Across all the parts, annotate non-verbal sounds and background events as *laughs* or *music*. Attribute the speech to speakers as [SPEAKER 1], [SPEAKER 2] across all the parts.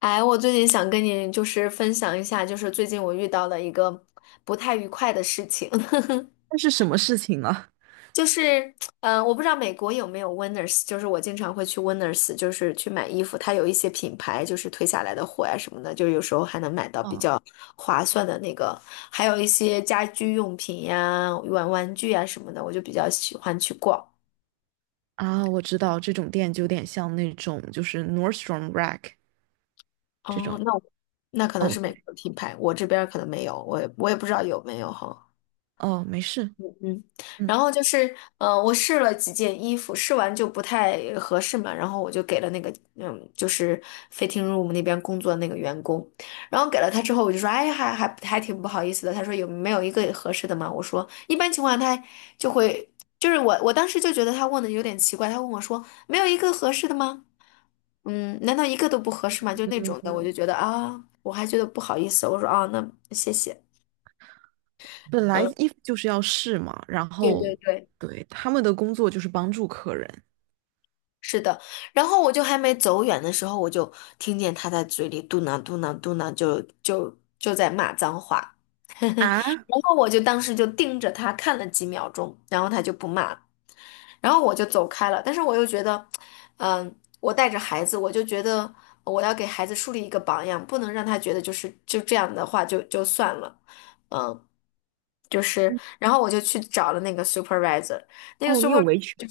[SPEAKER 1] 哎，我最近想跟你分享一下，就是最近我遇到了一个不太愉快的事情，
[SPEAKER 2] 那是什么事情呢？
[SPEAKER 1] *laughs* 就是，我不知道美国有没有 Winners，就是我经常会去 Winners，就是去买衣服，它有一些品牌就是退下来的货呀、什么的，就是有时候还能买到比
[SPEAKER 2] 哦
[SPEAKER 1] 较划算的那个，还有一些家居用品呀、玩玩具呀、什么的，我就比较喜欢去逛。
[SPEAKER 2] 我知道这种店就有点像那种就是 Nordstrom Rack 这
[SPEAKER 1] 哦，
[SPEAKER 2] 种。
[SPEAKER 1] 那可能
[SPEAKER 2] 哦，
[SPEAKER 1] 是美
[SPEAKER 2] 对。
[SPEAKER 1] 国品牌，我这边儿可能没有，我也不知道有没有哈。
[SPEAKER 2] 哦，没事。
[SPEAKER 1] 嗯，然
[SPEAKER 2] 嗯。
[SPEAKER 1] 后就是，我试了几件衣服，试完就不太合适嘛，然后我就给了那个，嗯，就是 fitting room 那边工作的那个员工，然后给了他之后，我就说，哎，还挺不好意思的。他说有没有一个合适的嘛？我说一般情况下他就会，就是我当时就觉得他问的有点奇怪，他问我说没有一个合适的吗？嗯，难道一个都不合适吗？就那种的，我
[SPEAKER 2] 嗯，
[SPEAKER 1] 就觉得啊，我还觉得不好意思，我说啊，那谢谢，
[SPEAKER 2] 本来
[SPEAKER 1] 嗯，
[SPEAKER 2] 衣服就是要试嘛，然
[SPEAKER 1] 对对
[SPEAKER 2] 后
[SPEAKER 1] 对。
[SPEAKER 2] 对，他们的工作就是帮助客人。
[SPEAKER 1] 是的，然后我就还没走远的时候，我就听见他在嘴里嘟囔嘟囔嘟囔，就在骂脏话，*laughs*
[SPEAKER 2] 啊。
[SPEAKER 1] 然后我就当时就盯着他看了几秒钟，然后他就不骂了，然后我就走开了。但是我又觉得，嗯，我带着孩子，我就觉得我要给孩子树立一个榜样，不能让他觉得就是就这样的话就算了，嗯，就是，
[SPEAKER 2] 嗯。
[SPEAKER 1] 然后我就去找了那个 supervisor，那个
[SPEAKER 2] 哦，你有
[SPEAKER 1] supervisor。
[SPEAKER 2] 维权，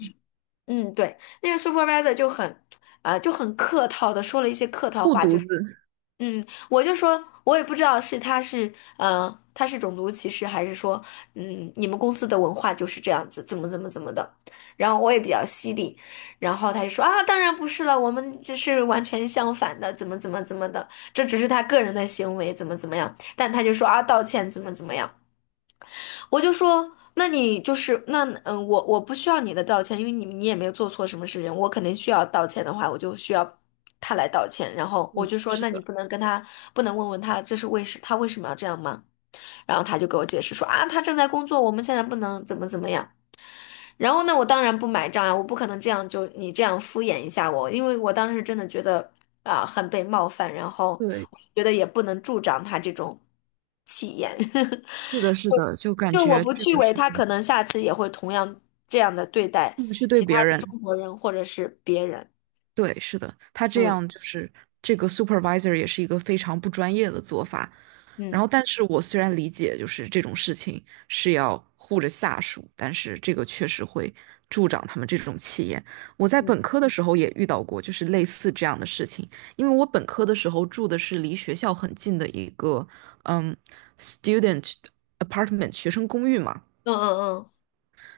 [SPEAKER 1] 嗯，对，那个 supervisor 就很，就很客套的说了一些客套
[SPEAKER 2] 护
[SPEAKER 1] 话，就
[SPEAKER 2] 犊
[SPEAKER 1] 是，
[SPEAKER 2] 子。
[SPEAKER 1] 嗯，我就说，我也不知道是他是，他是种族歧视，还是说，嗯，你们公司的文化就是这样子，怎么怎么怎么的，然后我也比较犀利，然后他就说啊，当然不是了，我们这是完全相反的，怎么怎么怎么的，这只是他个人的行为，怎么怎么样，但他就说啊，道歉怎么怎么样。我就说，那你就是那嗯，我不需要你的道歉，因为你也没有做错什么事情，我肯定需要道歉的话，我就需要他来道歉。然后我
[SPEAKER 2] 嗯，
[SPEAKER 1] 就说，
[SPEAKER 2] 是
[SPEAKER 1] 那你
[SPEAKER 2] 的。
[SPEAKER 1] 不能跟他，不能问他这是为什，他为什么要这样吗？然后他就给我解释说啊，他正在工作，我们现在不能怎么怎么样。然后呢，我当然不买账啊，我不可能这样就你这样敷衍一下我，因为我当时真的觉得啊、很被冒犯，然后
[SPEAKER 2] 对，
[SPEAKER 1] 我觉得也不能助长他这种气焰，*laughs*
[SPEAKER 2] 是的，是的，就感
[SPEAKER 1] 就我
[SPEAKER 2] 觉
[SPEAKER 1] 不
[SPEAKER 2] 这
[SPEAKER 1] 去
[SPEAKER 2] 个
[SPEAKER 1] 为
[SPEAKER 2] 事
[SPEAKER 1] 他
[SPEAKER 2] 情，
[SPEAKER 1] 可能下次也会同样这样的对待
[SPEAKER 2] 特别是对
[SPEAKER 1] 其
[SPEAKER 2] 别
[SPEAKER 1] 他的
[SPEAKER 2] 人。
[SPEAKER 1] 中国人或者是别人，
[SPEAKER 2] 对，是的，他这
[SPEAKER 1] 嗯
[SPEAKER 2] 样就是这个 supervisor 也是一个非常不专业的做法。然
[SPEAKER 1] 嗯
[SPEAKER 2] 后，但是我虽然理解就是这种事情是要护着下属，但是这个确实会助长他们这种气焰。我在
[SPEAKER 1] 嗯
[SPEAKER 2] 本科的时候也遇到过，就是类似这样的事情。因为我本科的时候住的是离学校很近的一个嗯 student apartment 学生公寓嘛，
[SPEAKER 1] 嗯嗯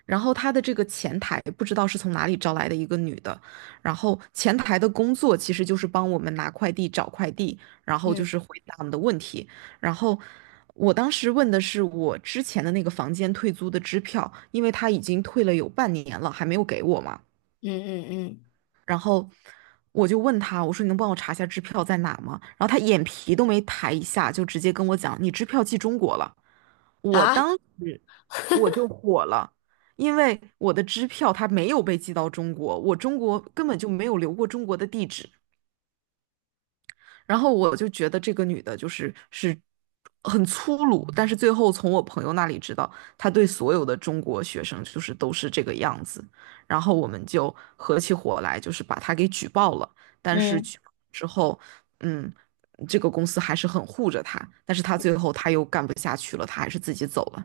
[SPEAKER 2] 然后他的这个前台不知道是从哪里招来的一个女的，然后前台的工作其实就是帮我们拿快递、找快递，然后就
[SPEAKER 1] 嗯
[SPEAKER 2] 是回答我们的问题。然后我当时问的是我之前的那个房间退租的支票，因为他已经退了有半年了，还没有给我嘛。
[SPEAKER 1] 嗯嗯
[SPEAKER 2] 然后我就问他，我说你能帮我查一下支票在哪吗？然后他眼皮都没抬一下，就直接跟我讲，你支票寄中国了。
[SPEAKER 1] 嗯啊
[SPEAKER 2] 我就火了，因为我的支票它没有被寄到中国，我中国根本就没有留过中国的地址。然后我就觉得这个女的就是很粗鲁，但是最后从我朋友那里知道，她对所有的中国学生就是都是这个样子。然后我们就合起伙来，就是把她给举报了。但是
[SPEAKER 1] 嗯。
[SPEAKER 2] 举报之后，嗯，这个公司还是很护着她，但是她最后又干不下去了，她还是自己走了。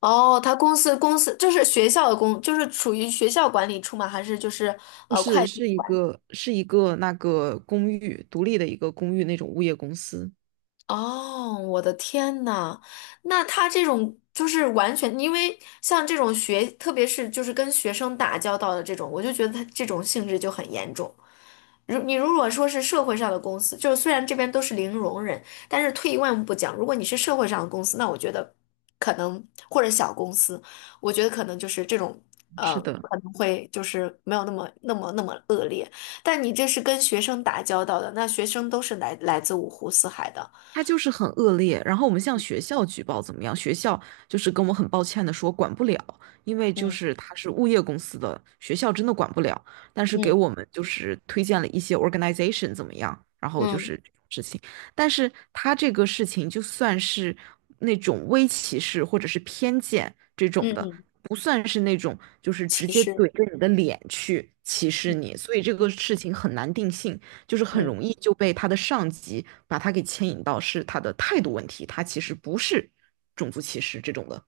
[SPEAKER 1] 哦，他公司就是学校的公，就是属于学校管理处吗？还是就是
[SPEAKER 2] 不
[SPEAKER 1] 会
[SPEAKER 2] 是，
[SPEAKER 1] 计？
[SPEAKER 2] 是一个那个公寓，独立的一个公寓那种物业公司。
[SPEAKER 1] 哦，我的天呐，那他这种就是完全，因为像这种学，特别是就是跟学生打交道的这种，我就觉得他这种性质就很严重。如你如果说是社会上的公司，就是虽然这边都是零容忍，但是退一万步讲，如果你是社会上的公司，那我觉得可能或者小公司，我觉得可能就是这种
[SPEAKER 2] 是的，
[SPEAKER 1] 可能会就是没有那么恶劣，但你这是跟学生打交道的，那学生都是来来自五湖四海的。
[SPEAKER 2] 他就是很恶劣，然后我们向学校举报怎么样？学校就是跟我很抱歉的说管不了，因为就
[SPEAKER 1] 嗯
[SPEAKER 2] 是他是物业公司的，学校真的管不了。但是给
[SPEAKER 1] 嗯
[SPEAKER 2] 我们就是推荐了一些 organization 怎么样，然后就
[SPEAKER 1] 嗯
[SPEAKER 2] 是这种事情。但是他这个事情就算是那种微歧视或者是偏见这种
[SPEAKER 1] 嗯
[SPEAKER 2] 的，
[SPEAKER 1] 嗯，
[SPEAKER 2] 不算是那种就是直
[SPEAKER 1] 其
[SPEAKER 2] 接
[SPEAKER 1] 实
[SPEAKER 2] 怼着你的脸去歧视
[SPEAKER 1] 嗯
[SPEAKER 2] 你，所以这个
[SPEAKER 1] 嗯
[SPEAKER 2] 事情很难定性。就是很
[SPEAKER 1] 嗯。
[SPEAKER 2] 容易就被他的上级把他给牵引到是他的态度问题，他其实不是种族歧视这种的。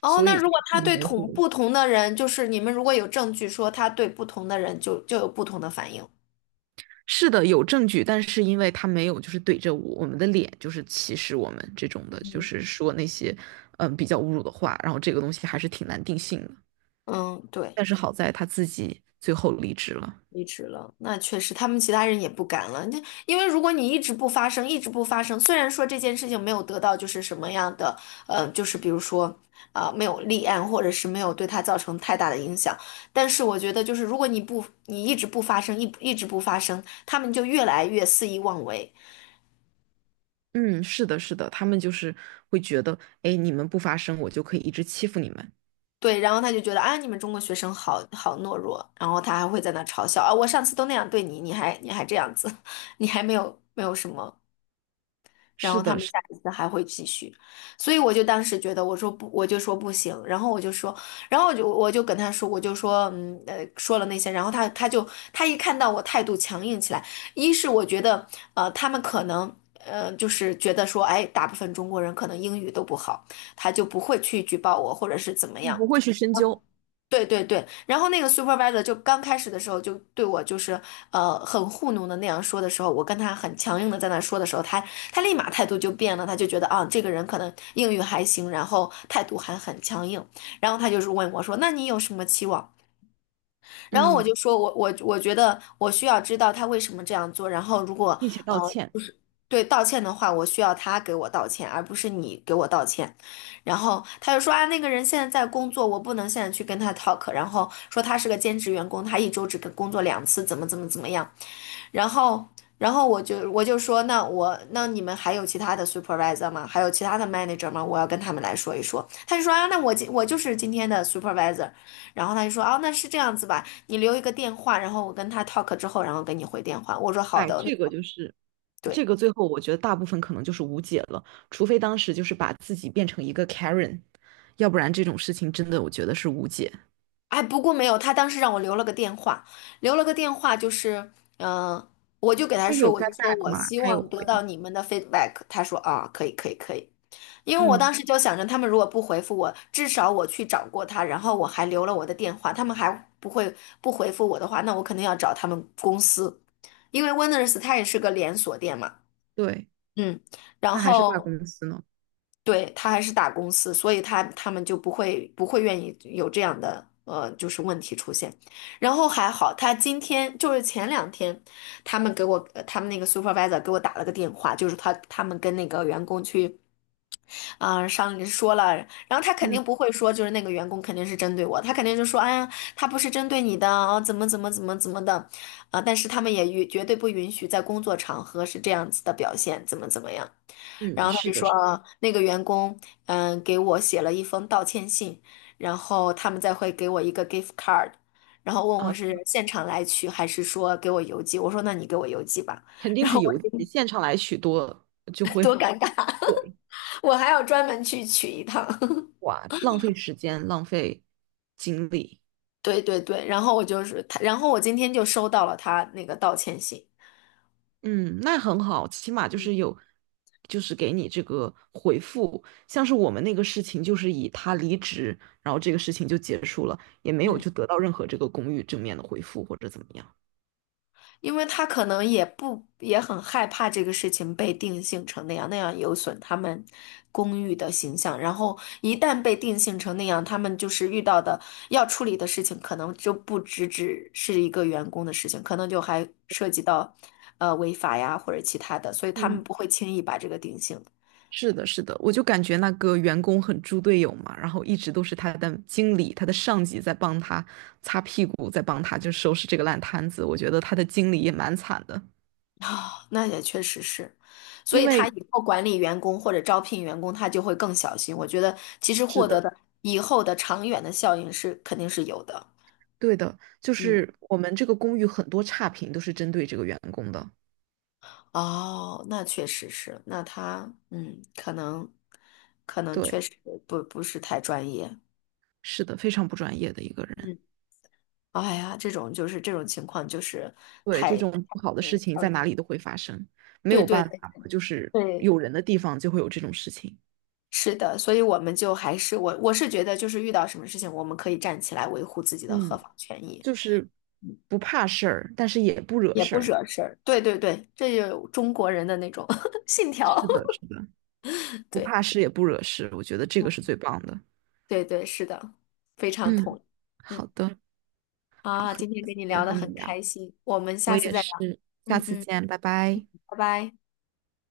[SPEAKER 1] 哦，
[SPEAKER 2] 所
[SPEAKER 1] 那
[SPEAKER 2] 以
[SPEAKER 1] 如果他
[SPEAKER 2] 很
[SPEAKER 1] 对
[SPEAKER 2] 模
[SPEAKER 1] 同
[SPEAKER 2] 糊。
[SPEAKER 1] 不同的人，就是你们如果有证据说他对不同的人就有不同的反应。
[SPEAKER 2] 是的，有证据，但是因为他没有就是怼着我们的脸，就是歧视我们这种的，就
[SPEAKER 1] 嗯
[SPEAKER 2] 是说那些比较侮辱的话，然后这个东西还是挺难定性的。
[SPEAKER 1] 嗯，对。
[SPEAKER 2] 但是好在他自己最后离职了。
[SPEAKER 1] 离职了，那确实，他们其他人也不敢了。那因为如果你一直不发声，一直不发声，虽然说这件事情没有得到就是什么样的，就是比如说啊、没有立案，或者是没有对他造成太大的影响，但是我觉得就是如果你不，你一直不发声，一直不发声，他们就越来越肆意妄为。
[SPEAKER 2] 嗯，是的，是的，他们就是会觉得，哎，你们不发声，我就可以一直欺负你们。
[SPEAKER 1] 对，然后他就觉得啊，你们中国学生好好懦弱，然后他还会在那嘲笑啊，我上次都那样对你，你还这样子，*laughs* 你还没有什么。然后
[SPEAKER 2] 是
[SPEAKER 1] 他
[SPEAKER 2] 的，
[SPEAKER 1] 们
[SPEAKER 2] 是。
[SPEAKER 1] 下一次还会继续，所以我就当时觉得，我说不，我就说不行，然后我就说，然后我就跟他说，我就说，说了那些，然后他就他一看到我态度强硬起来，一是我觉得，他们可能就是觉得说，哎，大部分中国人可能英语都不好，他就不会去举报我或者是怎么样。
[SPEAKER 2] 不会去深究。
[SPEAKER 1] 对对对，然后那个 supervisor 就刚开始的时候就对我就是很糊弄的那样说的时候，我跟他很强硬的在那说的时候，他立马态度就变了，他就觉得啊这个人可能英语还行，然后态度还很强硬，然后他就是问我说，那你有什么期望？然后我就
[SPEAKER 2] 嗯，
[SPEAKER 1] 说我觉得我需要知道他为什么这样做，然后如果
[SPEAKER 2] 并且
[SPEAKER 1] 呃
[SPEAKER 2] 道歉。
[SPEAKER 1] 就是对道歉的话，我需要他给我道歉，而不是你给我道歉。然后他就说啊，那个人现在在工作，我不能现在去跟他 talk。然后说他是个兼职员工，他一周只跟工作两次，怎么怎么怎么样。然后，然后我就说，那我那你们还有其他的 supervisor 吗？还有其他的 manager 吗？我要跟他们来说一说。他就说啊，那我今我就是今天的 supervisor。然后他就说，啊，那是这样子吧，你留一个电话，然后我跟他 talk 之后，然后给你回电话。我说好
[SPEAKER 2] 哎，
[SPEAKER 1] 的，
[SPEAKER 2] 这个就是
[SPEAKER 1] 对。
[SPEAKER 2] 这个，最后我觉得大部分可能就是无解了，除非当时就是把自己变成一个 Karen，要不然这种事情真的我觉得是无解。
[SPEAKER 1] 哎，不过没有，他当时让我留了个电话，留了个电话就是，嗯、呃我就给他
[SPEAKER 2] 他
[SPEAKER 1] 说，
[SPEAKER 2] 有
[SPEAKER 1] 我就
[SPEAKER 2] get
[SPEAKER 1] 说
[SPEAKER 2] back
[SPEAKER 1] 我
[SPEAKER 2] 吗？
[SPEAKER 1] 希
[SPEAKER 2] 他有
[SPEAKER 1] 望得
[SPEAKER 2] 回
[SPEAKER 1] 到
[SPEAKER 2] 他。
[SPEAKER 1] 你们的 feedback。他说啊，可以，可以，可以。因为我当
[SPEAKER 2] 嗯，
[SPEAKER 1] 时就想着，他们如果不回复我，至少我去找过他，然后我还留了我的电话，他们还不会不回复我的话，那我肯定要找他们公司，因为 Winners 它也是个连锁店嘛。
[SPEAKER 2] 对。
[SPEAKER 1] 嗯，然
[SPEAKER 2] 他还是大
[SPEAKER 1] 后
[SPEAKER 2] 公司呢。
[SPEAKER 1] 对他还是大公司，所以他他们就不会愿意有这样的就是问题出现。然后还好，他今天就是前两天，他们给我他们那个 supervisor 给我打了个电话，就是他们跟那个员工去啊，上说了，然后他肯
[SPEAKER 2] 嗯
[SPEAKER 1] 定不会说，就是那个员工肯定是针对我，他肯定就说，哎呀，他不是针对你的，哦，怎么怎么怎么怎么的，啊、但是他们也允绝对不允许在工作场合是这样子的表现，怎么怎么样。然
[SPEAKER 2] 嗯，
[SPEAKER 1] 后他
[SPEAKER 2] 是
[SPEAKER 1] 就
[SPEAKER 2] 的，
[SPEAKER 1] 说，
[SPEAKER 2] 是
[SPEAKER 1] 啊，那个员工，嗯，给我写了一封道歉信，然后他们再会给我一个 gift card，然后问我
[SPEAKER 2] 啊，
[SPEAKER 1] 是现场来取还是说给我邮寄，我说那你给我邮寄吧，
[SPEAKER 2] 肯
[SPEAKER 1] *laughs*
[SPEAKER 2] 定
[SPEAKER 1] 然
[SPEAKER 2] 是
[SPEAKER 1] 后我
[SPEAKER 2] 邮寄，
[SPEAKER 1] 觉得
[SPEAKER 2] 现场来许多。
[SPEAKER 1] *laughs* 多尴尬，
[SPEAKER 2] 对。
[SPEAKER 1] 我还要专门去取一趟。
[SPEAKER 2] 哇，浪费时间，浪费精力。
[SPEAKER 1] 对对对，然后我就是他，然后我今天就收到了他那个道歉信，
[SPEAKER 2] 嗯，那很好，起码就
[SPEAKER 1] 嗯
[SPEAKER 2] 是有，就是给你这个回复。像是我们那个事情，就是以他离职，然后这个事情就结束了，也没有
[SPEAKER 1] 嗯
[SPEAKER 2] 就得到任何这个公寓正面的回复或者怎么样。
[SPEAKER 1] 因为他可能也不也很害怕这个事情被定性成那样，那样有损他们公寓的形象，然后一旦被定性成那样，他们就是遇到的要处理的事情，可能就不只是一个员工的事情，可能就还涉及到违法呀或者其他的，所以他
[SPEAKER 2] 嗯，
[SPEAKER 1] 们不会轻易把这个定性。
[SPEAKER 2] 是的，是的，我就感觉那个员工很猪队友嘛，然后一直都是他的经理、他的上级在帮他擦屁股，在帮他就收拾这个烂摊子。我觉得他的经理也蛮惨的，
[SPEAKER 1] 啊，那也确实是，所
[SPEAKER 2] 因
[SPEAKER 1] 以他
[SPEAKER 2] 为
[SPEAKER 1] 以后管理员工或者招聘员工，他就会更小心。我觉得其实
[SPEAKER 2] 是
[SPEAKER 1] 获得
[SPEAKER 2] 的。
[SPEAKER 1] 的以后的长远的效应是肯定是有的。
[SPEAKER 2] 对的，就
[SPEAKER 1] 嗯，
[SPEAKER 2] 是我们这个公寓很多差评都是针对这个员工的。
[SPEAKER 1] 哦，那确实是，那他嗯，可能确
[SPEAKER 2] 对，
[SPEAKER 1] 实不是太专业。
[SPEAKER 2] 是的，非常不专业的一个人。
[SPEAKER 1] 嗯，哎呀，这种就是这种情况就是
[SPEAKER 2] 对，这
[SPEAKER 1] 太
[SPEAKER 2] 种不好的
[SPEAKER 1] 让
[SPEAKER 2] 事
[SPEAKER 1] 人
[SPEAKER 2] 情
[SPEAKER 1] 伤
[SPEAKER 2] 在哪里
[SPEAKER 1] 心。
[SPEAKER 2] 都会发生，没
[SPEAKER 1] 对
[SPEAKER 2] 有
[SPEAKER 1] 对
[SPEAKER 2] 办
[SPEAKER 1] 对
[SPEAKER 2] 法，就是
[SPEAKER 1] 对，
[SPEAKER 2] 有人的地方就会有这种事情。
[SPEAKER 1] 是的，所以我们就还是我是觉得就是遇到什么事情，我们可以站起来维护自己的合
[SPEAKER 2] 嗯，
[SPEAKER 1] 法权益。
[SPEAKER 2] 就是不怕事儿，但是也不惹
[SPEAKER 1] 也
[SPEAKER 2] 事
[SPEAKER 1] 不
[SPEAKER 2] 儿。
[SPEAKER 1] 惹事儿。对对对，这就是中国人的那种 *laughs* 信条。
[SPEAKER 2] 是的，是的，
[SPEAKER 1] *laughs*
[SPEAKER 2] 不
[SPEAKER 1] 对，
[SPEAKER 2] 怕事也不惹事，我觉得这个是
[SPEAKER 1] 嗯
[SPEAKER 2] 最棒的。
[SPEAKER 1] 对对，是的，非常同
[SPEAKER 2] 嗯，
[SPEAKER 1] 意。嗯
[SPEAKER 2] 好的。好，很
[SPEAKER 1] 今
[SPEAKER 2] 开
[SPEAKER 1] 天
[SPEAKER 2] 心
[SPEAKER 1] 跟
[SPEAKER 2] 今
[SPEAKER 1] 你
[SPEAKER 2] 天
[SPEAKER 1] 聊得
[SPEAKER 2] 和你
[SPEAKER 1] 很
[SPEAKER 2] 聊，
[SPEAKER 1] 开心，我们
[SPEAKER 2] 我
[SPEAKER 1] 下次
[SPEAKER 2] 也
[SPEAKER 1] 再聊。
[SPEAKER 2] 是，下
[SPEAKER 1] 嗯
[SPEAKER 2] 次
[SPEAKER 1] 嗯，
[SPEAKER 2] 见，拜拜。
[SPEAKER 1] 拜拜。